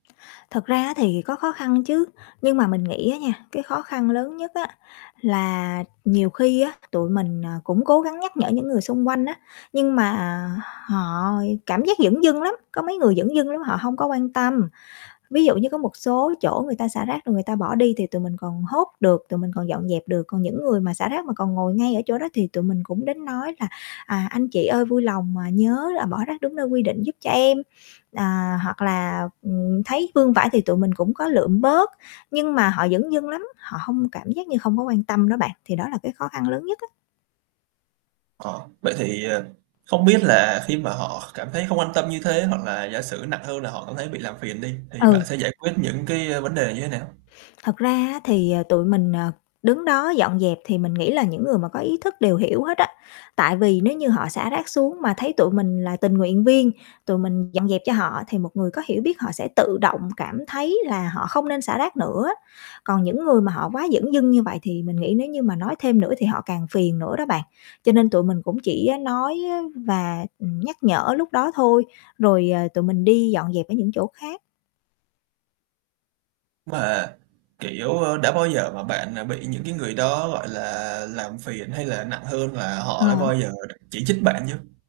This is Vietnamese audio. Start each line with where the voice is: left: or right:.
left: Thật ra á thì có khó khăn chứ, nhưng mà mình nghĩ á nha, cái khó khăn lớn nhất á, là nhiều khi á, tụi mình, ờ, cũng cố gắng nhắc nhở những người xung quanh á, nhưng mà họ cảm giác dửng dưng lắm, có mấy người dửng dưng lắm họ hông có quan tâm. Ví dụ như có một số chỗ người ta xả rác rồi người ta bỏ đi thì tụi mình còn hốt được, tụi mình còn dọn dẹp được, còn những người mà xả rác mà còn ngồi ngay ở chỗ đó thì tụi mình cũng đến nói là "À, anh chị ơi vui lòng, à, nhớ là bỏ rác đúng nơi quy định giúp cho em." À, hoặc là, ừm, thấy vương vãi thì tụi mình cũng có lượm bớt, nhưng mà họ dửng dưng lắm, họ hông cảm giác như hông có quan tâm đó bạn, thì đó là cái khó khăn lớn nhất á.
right: Ờ, vậy thì, ờ, không biết là khi mà họ cảm thấy không quan tâm như thế hoặc là giả sử nặng hơn là họ cảm thấy bị làm phiền đi, thì bạn
left: Ừ.
right: sẽ giải quyết những cái, ờ, vấn đề này như thế nào?
left: Thật ra á, thì, ờ, tụi mình, ờ, đứng đó dọn dẹp thì mình nghĩ là những người mà có ý thức đều hiểu hết á, tại vì nếu như họ xả rác xuống mà thấy tụi mình là tình nguyện viên, tụi mình dọn dẹp cho họ thì một người có hiểu biết họ sẽ tự động cảm thấy là họ không nên xả rác nữa. Còn những người mà họ quá dửng dưng như vậy thì mình nghĩ nếu như mà nói thêm nữa thì họ càng phiền nữa đó bạn, cho nên tụi mình cũng chỉ nói và, ừ, nhắc nhở lúc đó thôi, rồi, ờ, tụi mình đi dọn dẹp ở những chỗ khác.
right: Mà, kiểu, ơ, đã bao giờ mà bạn, à, bị những cái người đó, gọi là, làm phiền hay là nặng hơn là
left: Ờ.
right: họ đã bao giờ chỉ trích bạn chưa?